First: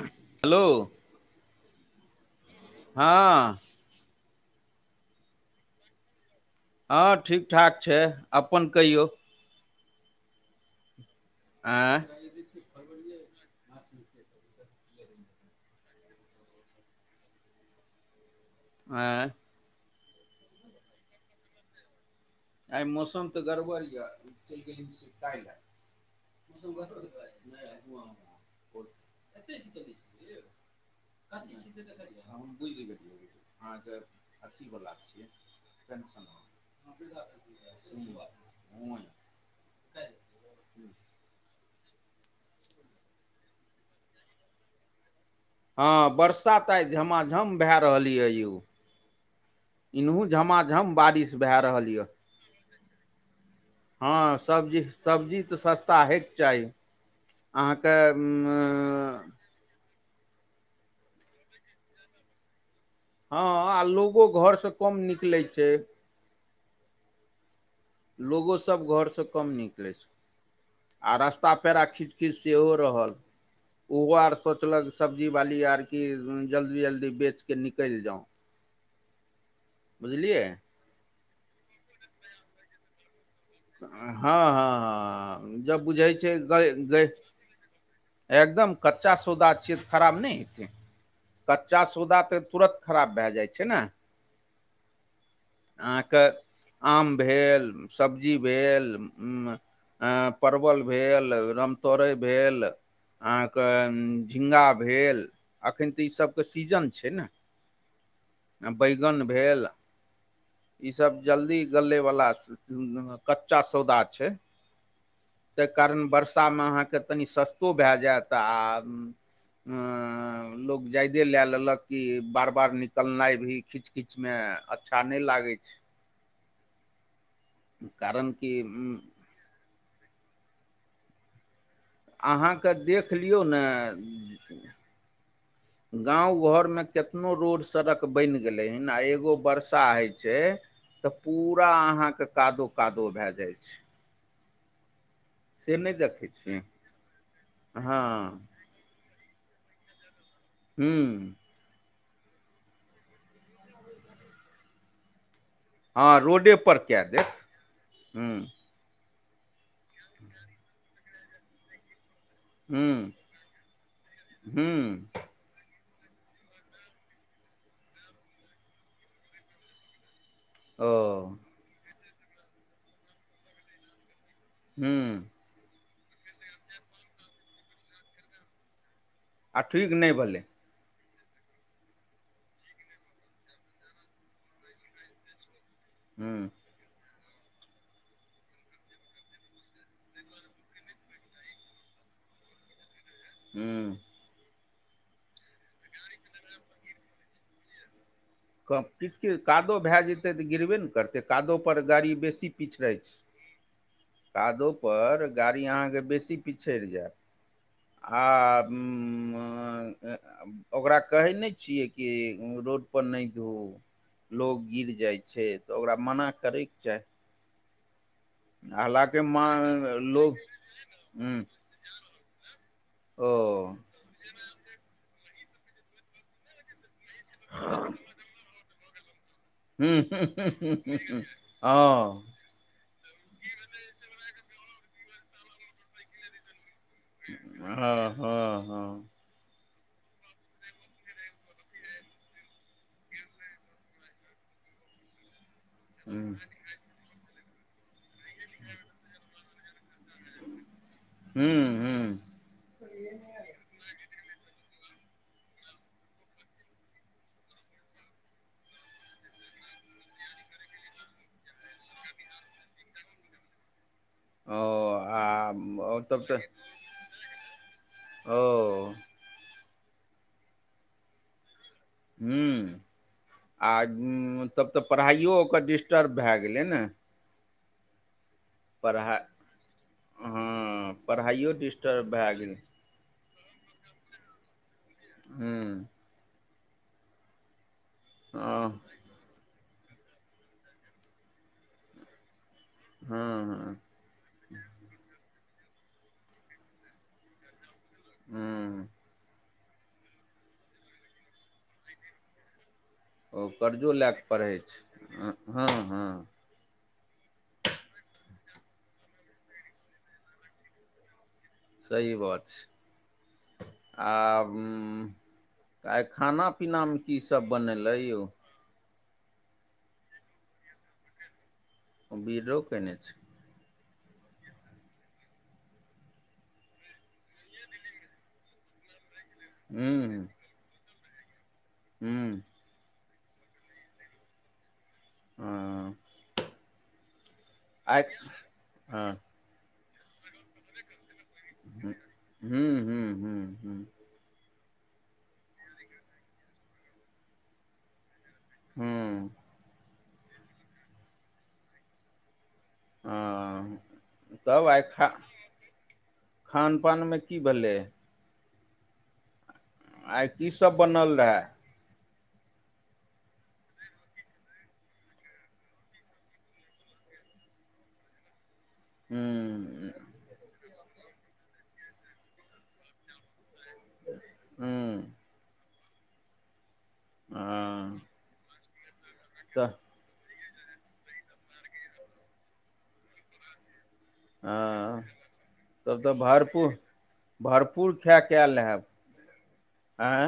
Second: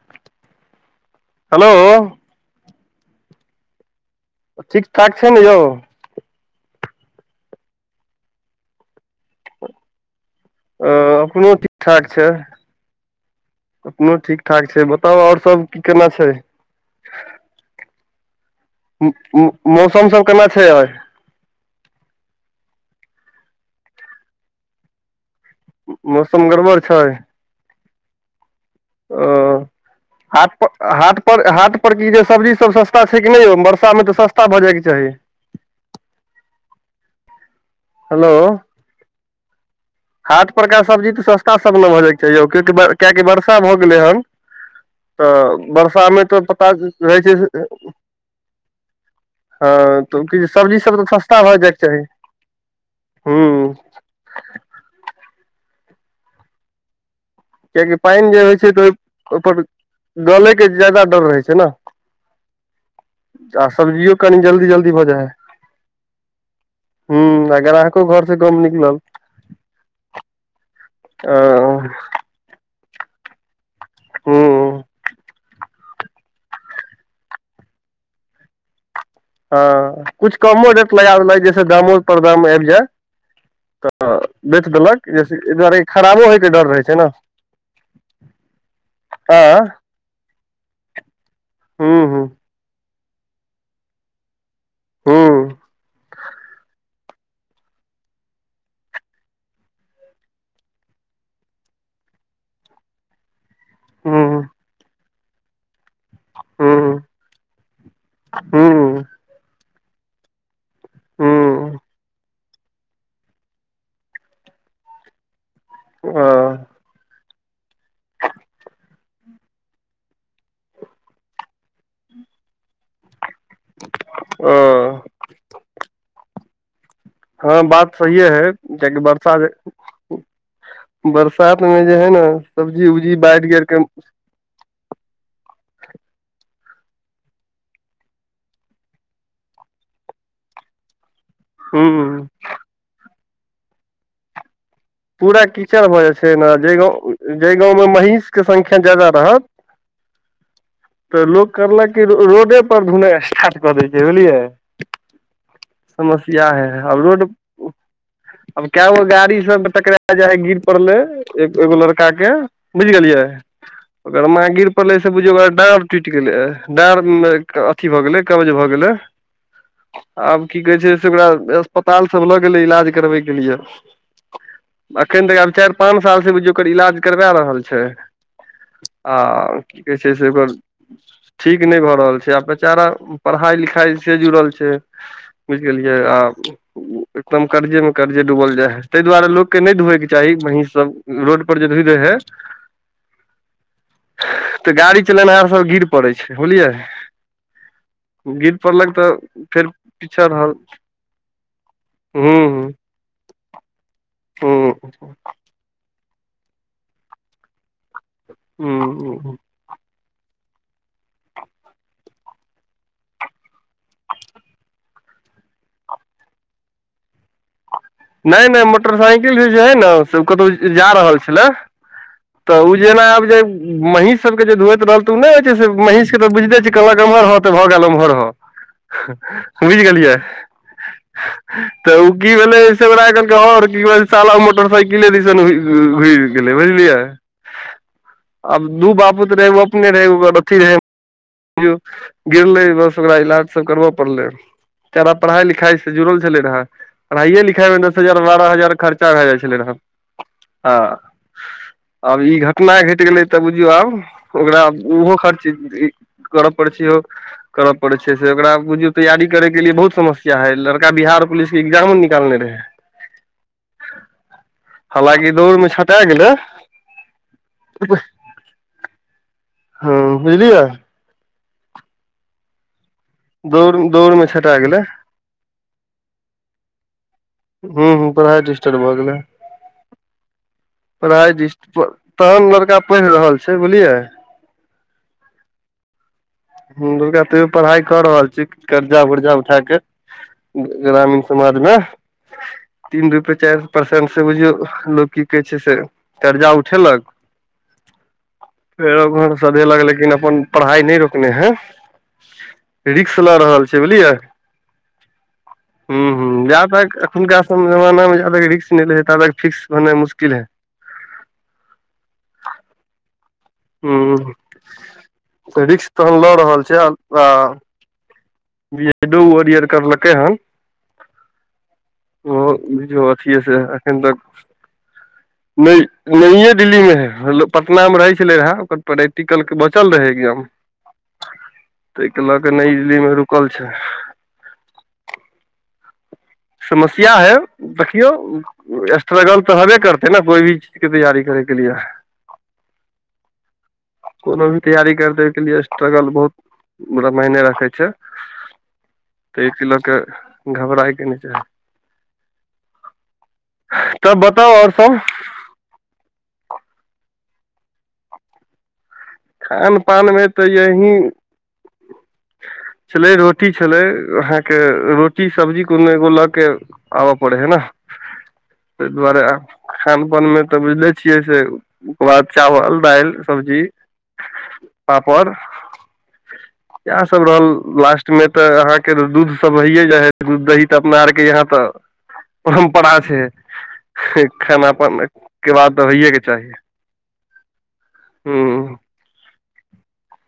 Hello hello हँ ठीक ठाक छै न यौ हँ ठीक ठाक छै अपन कहियौ अ -अपनो ठीक आँय ठाक छै अपनो ठीक ठाक छै बताउ आओर सब की केना छै मो आँय मो मो- मौसम सब केना छै आओर आइ मौसम तऽ गड़बड़ यऽ चलि गेलै सुसताय लए [inaudible] मौसम गड़बड़ छै ओ हाटप- हाटपर - हाटपर ई सब्ज़ी हम बुझि सब सस्ता गेलियै छै की नय यौ बर्षा अहाँके मे त सस्ता भऽ जायके अथीवला चाही छियै पेंशन बला [inaudible] हेलो हँ हाट परका सब्जी तऽ सस्ता सब न भ जाय क चाही कियकि कियाकि वर्षा भऽ गेलै हन तऽ हँ वरषामे तऽ बरसात पता आइ रहै छै झमाझम भए रहल यए यौ हँ तऽ इनहु की सब्जी झमाझम सभ तऽ बारिश सस्ता भऽ भए जायके रहल चाही यए हू हँ सब्जी सब्जी तऽ सस्ता हइके चाही अहाँके किएकि पानि जे होइ छै तऽ ओ उम्म, ओहिपर गलैके जायदा डर रहै छै न हँ आ सब्जियो लोगो कनि जल्दी घरसँ जल्दी कम भऽ जाइ निकलै छै हय ह ग्रह लोगो सभ घरसँ कम निकलै छै आ अ रास्ता पेरा खीच खीच सेहो रहल ओहो ह आर सोचलक सब्जी बाली आर कि जल्दी जल्दी बेचि कऽ निकलि जाउ हँ कुछ बुझलियै कमो रेट लगा देलक जैसे दामोप दाम आबि जाय तऽ हँ हँ बेच देलक जैस एहि हँ दुआरे जब बुझै खराबो छै होयके डर रहै छै न ग एकदम कच्चा सौदा छिय खराब नहि हेतै कच्चा हू सौदा हू तऽ तुरत खराब भए जाइ छै न हँ अहाँक आम भेल सब्जी भेल ह परवल भेल रामतोरैभेल अहाँके हू झिङगा भेल अखैन तऽ ई सबके हू सीजन छै हू हू न बैगन भेल इसभ हू जल्दी गलेवला कच्चा सौदा छै ताहि कारण अ वर्षामे अहाँके कनि सस्तो भए जायत आ उ लोग जायदे लेए लेलक कि बार बार निकलनाइ भी खिच खिच मे ओ अच्छा नहि लागै छै हँ बात सहीए कारण हय कि कियाकि बर्षा जे बरसात मे जे हय ने अहाँके सब्जी देख उब्जी लियौ बाढ़ि [unintelligible] गाँंव घर मे केतनो रोड सड़क बनि गेलै हन आ एगो वर्षा हय छै तऽ पूरा अहाँक हूँ कादो कादो भए जाइ छै पूरा से कीचड़ नहि भऽ जाइ देखै छै न छियै जाहि गाँव जाहि गाँवमे हँ महीषके संख्या जायदा रहत तऽ हूँ लोक करलक की रोडे पर धोनाइ स्टार्ट कऽ दै छै बुझलियै हँ समस्या रोडे हय पर अब कए रोड देत हूँ केएगो गाड़ी सब मे टकराय जाय हय गिर पड़ले ए एगो लड़का के बुझि हूँ गेलियै ओकर माँ गिर पड़लै से हूँ बुझियौ डांर टूटि गेलै डांर अथी भए गेलै कबज भए गेलै आब की कहै छै ओ से ओकरा अस्पताल सब लऽ गेलै इलाज करबैके लिए एखन हूँ तक आब चारि पाँच सालसँ बुझियौ ओकर इलाज करवाए रहल छै आ की ठीक कहै नहि छै से भेलै ओकर ठीक नहि भऽ रहल छै आ बेचारा पढ़ाई लिखाई से जुड़ल छै बुझि गेलियए आ हूँ एकदम कर्जे मे कर्जे डूबल जाय हय ताहि दुआरे लोक के नहि धोवएके चाही महीष सब रोड पर जे धोय दै हय हूँ तऽ गाड़ी चलेनाहार सब गिर पड़ै छै बुझलियै गिर क पड़लक तऽ किछ किच फेर कादो भए पीछा जेतै तऽ रहल गिरबे न करतै कादोपर गाड़ी हूं बेसी पिछड़ै छै हूं कादोपर गाड़ी अहाँके बेसी पिछड़ि जायत आ हूं ओकरा कहै नहि छियै कि रोडपर नहि धोउ लोक गिर जाइ छै तऽ ओकरा मना करैके चाही नहि नहि हालाँकि मोटरसाइकिल से जे हय न माँ से लोग कतहु जा रहल हुँ छलै त ऊ जेना आब ओ जे महीष सबके जे धोइत रहल त ऊ नै होइ छै से महिष के तऽ बुझिले छी कहलक एम्हर हां त भ गेल उम्हर हँ बुइझ हुँ गेलियै तऽ ओ हुँ हुँ की भेलै आइ कहलकै है रे त साला मोटरसाइकिले दिसन हो गेलै बुझलियै हॅं हँ आब हँ दू बापूत अपने रहै अथी रहै गिरलै तो ओकरा इलाज सब करबऽ परले ते द्वारे पढ़ाई लिखाई से जुड़ल हुँ छलै रह पढ़ाइए लिखाई मे ने हजार बारह हजार खर्चा भे जै छेदन हन हँ हं हुँ आब हुँ ई घटना घटना घैट गेलै त बुझियौ आब ओकरा उहो खर्च कर पड़ छेओ करअ पड़े छै से ओकरा बुझियो तैयारी करे के लिए बहुत समस्या है लड़का बिहार पुलिस के एग्जामो निकालने रहै [inaudible] ओ आब तब त गेलै ओ हां बुझलियै हुॅं दौड़ आ दौड़ मे छटा तब गेलै तऽ पढ़ाइ ओ ओकर डिस्टर्ब भे गेलै ने हुॅं हॅं पढ़ाइ डिस्टर्ब भऽ पढ़ाइ गेले हँ पढ़ाई पढ़ाइयो दिस डिस्टर्ब भए तहन गेल लड़का पैढ रहल छै बुझलियै हुॅं दुर्गा तैयो पढ़ाइ क रहल छै हँ कर जा वर्जा उठा के ग्रामीण समाज मे तीन रुपए हँ चैर हँ परसेंट से बुझियौ लोक की कहै छै से कर्जा उठेलक हँ फेरो सदेहलक लेकिन अपन पढ़ाइ नै रोकने हे लेकिन ओ छै कर्जो लए बुझलियै क पढ़ै छै हँ हँ हँ हुनका सब जवाना मे जाबे रिस्क नय लय हे ताबे फिकस भेनाई मुशकिल हे सही बात छै हूँ आब तऽ ऊ रिक्स आइ तहन लऽ खाना रहल छै पीना मे की सभ आ बनल ए यौ बी डी ओ [unintelligible] करलकै हन ओ बीडो बी कयने डी ओ छै किए से अखन तक नए दिल्ली मे हे हले पटना मे रहै छलैन हैं ओकर प्रैक्टिकल के बचल रहे हूँ एग्जाम तय के ल हूँ क नइए दिल्ली में रुकल छै हँ समस्या है आइ देखियौ हँ स्ट्रगल त हेबे करते ने कोई भी चीज के तैयारी करे के लिए हुॅं हूँ हूँ हुॅं कोनो भी तैयारी करने के लिए स्ट्रगल बहुत बरा मायने राखे छै हूँ तय के ल क घबराई के नै छै हँ तब आओर आइ सब खा खान पान मे की भेलै खान पान मे आइ त की ये सब ही बनल [inaudible] छलै रोटी छलै अहाँके रोटी सब्जी कोनो एगो ल के आब पड़े हे न [inaudible] तै दुआरे आब हूँ खान पान मे त बुझले छियै से वेह बाद चावल डाइल सब्जी [inaudible] तापाड़ येह सब रहल हँ लास्ट में ते अहाँ के दूध सब तऽ हये जाय हे दूध दही त अपना आरके यहाँ तऽ परम्परा छैय खाना हँ पानक के बाद त‌ तब तऽ होैएके चाही भरपूर भरपूर खाय के आयल हेब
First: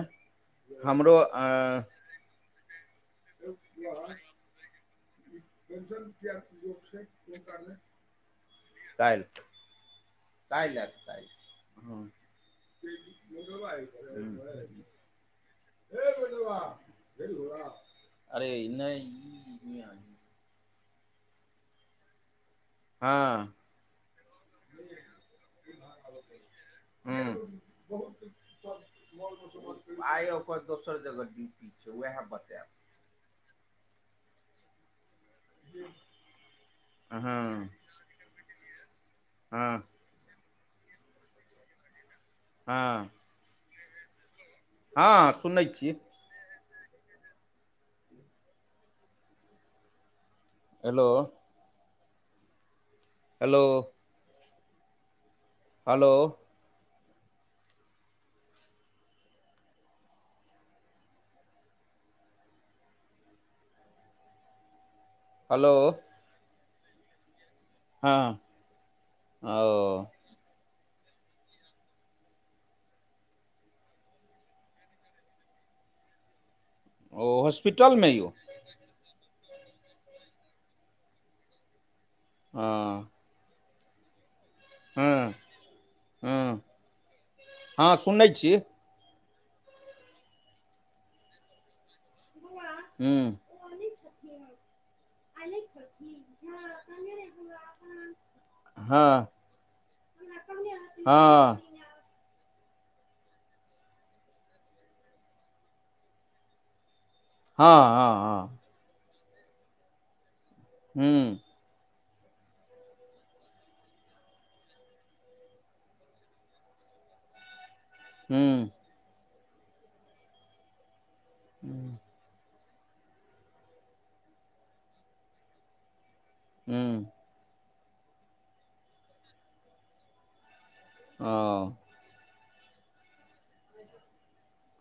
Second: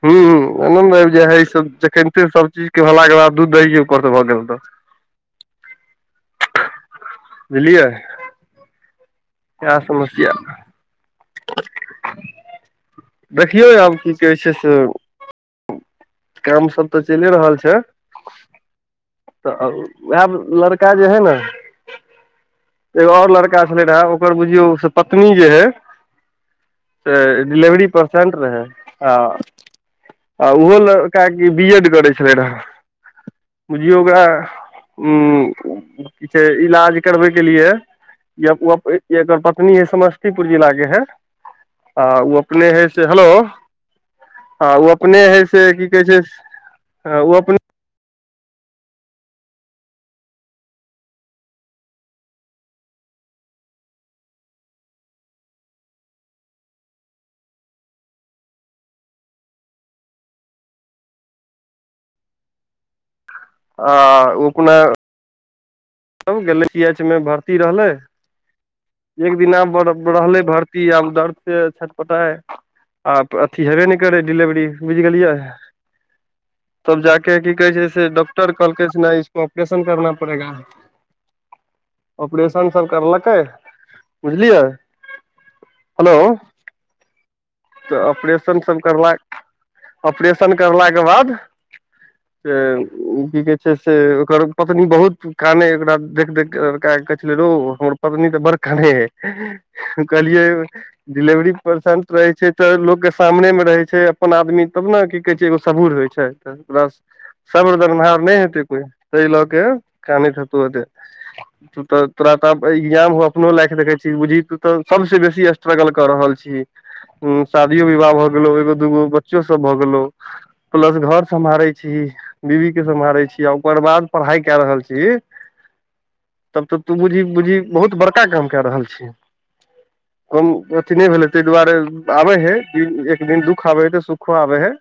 ह्एक दम आबि हमरो जाइ अ हैं जखन से सब्जी के भेलाक के बाद दूध दही ऊपर स भ गेल त [inaudible] ए समस्या कइ लएत [unintelligible] देखियौ आब की कहै छै से काम सब तऽ चलि रहल छै। अरे त नहि ई उ लड़ काज जे है ने एगो आओर हँ लड़का छलै रहे, ओकर बुझियौ पत्नी जे हे से हूँ डिलिवरी परसेंट रहै। ह आइ ओकर दोसर जगह ड्यूटी छै, ओएह बतायब बु झिय से ऊं हे जे इलाज हँ करबै एकर पत्नी हँ है समझ बीीपुर जिला जे हे आ ओ अपने हइ से हँ हेलो, हँ ओ अपने हइ से सुनै की छी कहै छै ह ओ अपने हेलो हेलो हलो आं उपने हेलो डि एमसी एच मे भर्ती रहले, हँ एक दिना ब ओ रहले भर्ती कि आब दर्द से छटपटाए हेबे न करै डिलिवरी, बुझ गेलियै तब ओ जाके की कहै छै हॉस्पिटलमे से यौ डॉक्टर कहलकै से नहि इसको ऑपरेशन करना पड़ेगा ऑपरेशन सब हँ करलकै बुझलियै, हँ हेलो, हँ हँ त सुनै छी ऑपरेशन सब करला, ऑपरेशन करलाके बाद से हूँ की कहे छै से ओकर पतनी बहुत काने एकरा देख देख के लड़का कहै छलै रौ हमर पत्नी तऽ बड़ कनै ये हँ कहलियै हँ परसेंट रहै छै तऽ लोकग के सामने मे रहै छै अपन आदमी तब ने की कहै छै सबुर होइ छै सब्र दरमाहा नहि हँ हँ हेतै कोइ तहि लके के कानीतत हूँ तू तऽ तोरा त एग्जाम अपनो लाइक देखैत छी बुझी तू तऽ सबस बेसी स्ट्रगल क रहल छीय [inaudible] ह शादियो विवाह भऽ गेलो, हूँ एगो दूगो बच्चो सब भऽ गेलो प्लस घर सम्हारै छीहि बीबी के सम्हारे छी हि आ ओकर बाद पढ़ाई क रहल छीहि तब तऽ तू हूँ बूझि, बूझि बहुत बड़का काम क रहल छी। कम ने भे। ताहि दुआरे ओ आबे हय, एक दिन दू सुखाबै हय तऽ सुखो आबै हय,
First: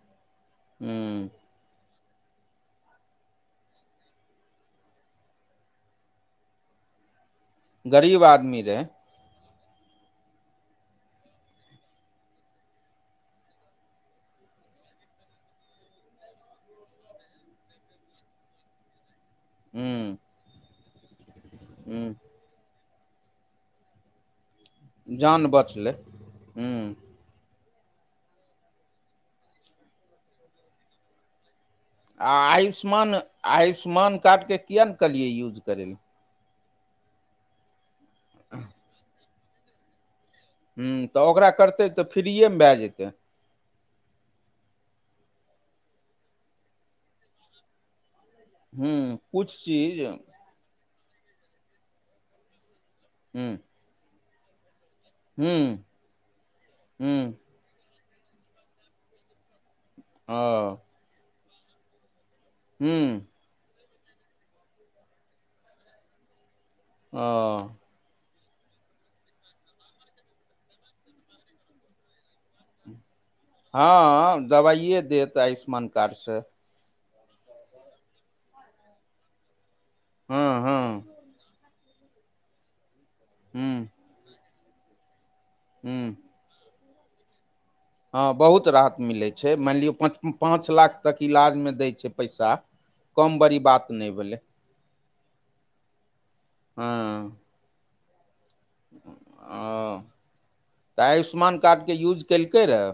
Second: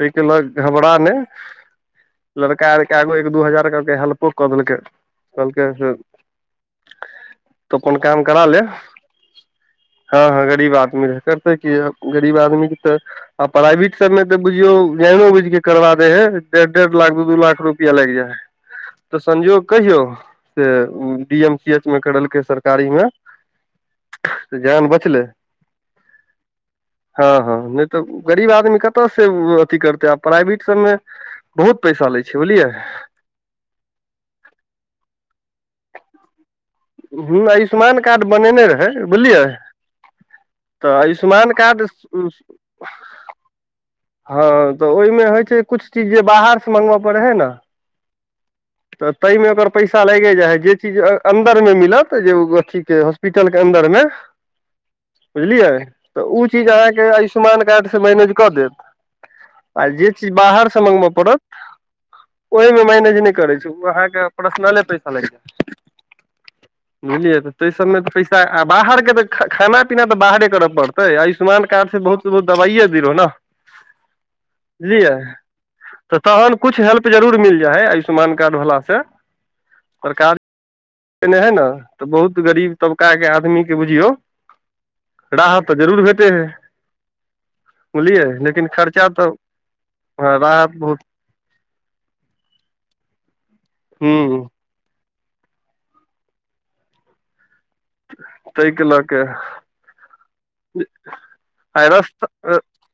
ताहिके लऽ घबरा नै हूँ लड़का आर के आगो एक दू हजार के हेल्प कदलकै, कहलकै जे गरीब आदमी रहै हँ, हँ, गरीब आदमी रहै। करतै की अ गरीब आदमीे क तऽ आ प्राइवेट सबमे तऽ बुझियौ जाइनो बुझिके करबा दे हय। डेढ़-डेढ़ लाख, दू-दू लाख रुपया लागि जाए हय तऽ संयोग कहियौ हूँ से डी एम सी एच मे हूँ करेलकै, सरकारीमे तऽ जान बचलै जान बचलै हूँ हँ हँ नहि तऽ गरीब आदमी कतयसँ ऊ अथी करतै। आ प्राइवेट सभमे बहुत पैसा लै आ छै, बुझलियै आयुष्मान आयुष्मान कार्डके किए नहि कहलिए यूज करै लए? ह्मँ। आयुष्मान कार्ड बनेने रहै, बुलियै हूँ तऽ ओकरा करतै तऽ फ्रीएमे भए जेतै हँ तऽ ओहिमे होइ छै, कुछ चीज जे बाहर से मगबय पड़ै हय न हूँ तऽ ताहिमे किछु ओकर चीज पैसा लागि जाइ हइ जे इ ज अन्दर मे मिलत, जे अथी के हॉस्पिटल हूँ के अन्दर मे बुझलियै। हूँ तऽ उ चीज अहाँके हूँ आयुष्मान कार्डसँ मैनेज कऽ देत आ जे चीज ओ बाहरसँ मंगबय पड़त ओहिमे मैनेज हूँ नहि करै छै। ओ अहाँके पर्सनले पैसा लागि जाय बुझलियै त ओ तऽ सबमे पै त बाहर के त खा खाना पीना तऽ बाहरे करऽ पड़तै आयुष्मान कार्ड से बहुत त दबाइए बीरो न, हँ दबाइए बुझलियै। देत आयुष्मान कार्ड तऽ से तहन कुछ हेल्प जरूर मिल जाइय, आयुष्मान कार्ड भेलासँ सरकार हँ हँ देने हइ ने तऽ बहुत गरीब तबकाके आदमी के हूँ बुझियौ राहत तऽ जरूर हूँ भेटे हय हँ बहुत राहत मिले तऽ छै। मानि लियो पाँच हँ पांच राहत लाख बहुत तक इलाज मे दै छै पैसा। कम बड़ी बात नहि हूँ भेलै ह तई क लके ओ तऽ आयुष्मान कार्डके यूज केलकै रह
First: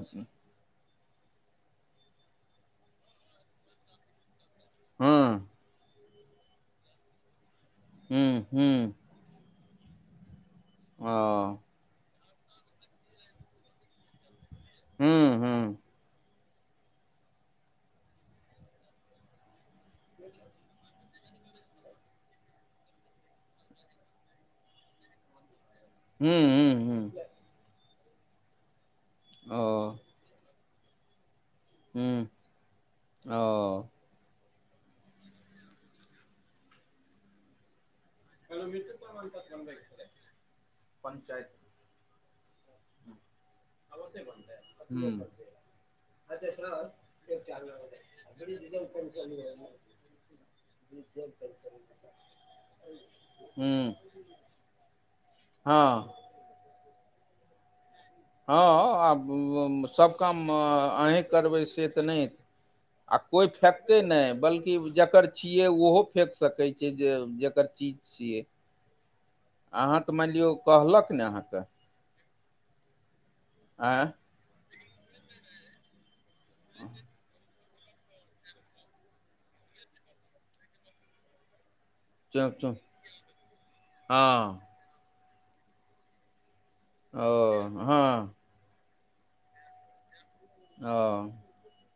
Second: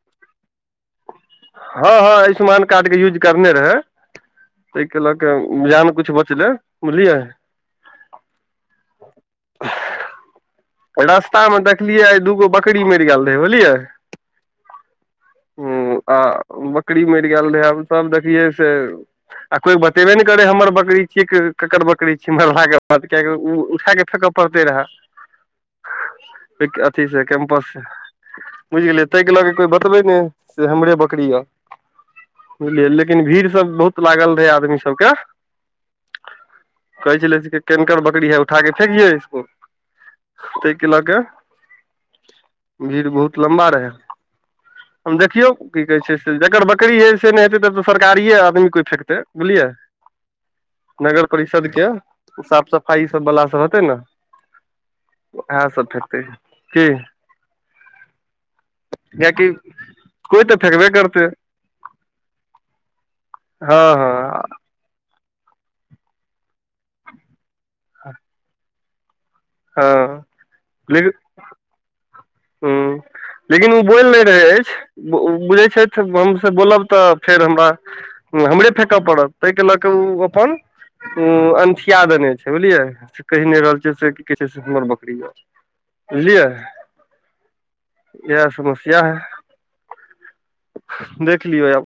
हँ, हँ, आयुष्मान कार्डके यूज करने रहै तइके लऽ हँ कऽ जान कुछ बचले, बुझलियै हूँ हूँ रास्तामे ओ देखलियै आय दूगो बकरी मरि गेल रहै। बुझलियै हूँ ह हूँ आ बकरी मरि गेल रहै आब सब देखियए से आ कोई ब तेबे नहि करै हमर बकरी छियै केकड़ बकरी छी, मरलाक के बाद कियाकि ओ उठाक फेकऽ पड़ते रहेऽ हूँ हूँ क अथी से हूँ कैम्पस से। बुझ गेलियै, ताहि के लऽ के ओ कोइ बतबै नै से हमरे बकरी य, हूँ बुझलियै लेकिन ओ भीड़ सब बहुत लागल रहै आदमी सबके। कहै छले कि केनकर बकरी है, उठाक फेेकिए इसको [unintelligible] तइके लऽ के पंचायत भीड़ बहुत लम्बा रहे कहुं से बन्तै हूं कहै छै से जकर बकरी है [unintelligible] से नहि हेतै तब तऽ सरकारिये आदमी कोइ फेकतै बुझलियै नगर परिषद के साफ सफाई ई सब बला [inaudible] सब हेतै हूं ने उएह सब फेकतै की हँ, कियाकि आब सभ कोइ काम तऽ फेकबे अहीँ करतै करबै से तऽ नहि आ कोइ हँ फेकतै नय हँ बल्कि जकर छियै ओहो फेक सकै छै जे जेकर चीज छीयै आहां‌ तऽ मनि लियौ कहलक न कहां के हूं लेकिन ओ बोइल आँय नय रहै अछि ऊ बुझै छथि ह हमसे बोलब तऽ फेर हमरा हमरे फेकऽ पड़त तइके लऽ कऽ उ अपन उ अनठि या देने चुँ छै चुँ बुझलियै से कहि ने रहल छियै से किया हँ र बकरी [unintelligible] बुझलियै ओ हँ इहा समस्या हे ओ देख लियौ आब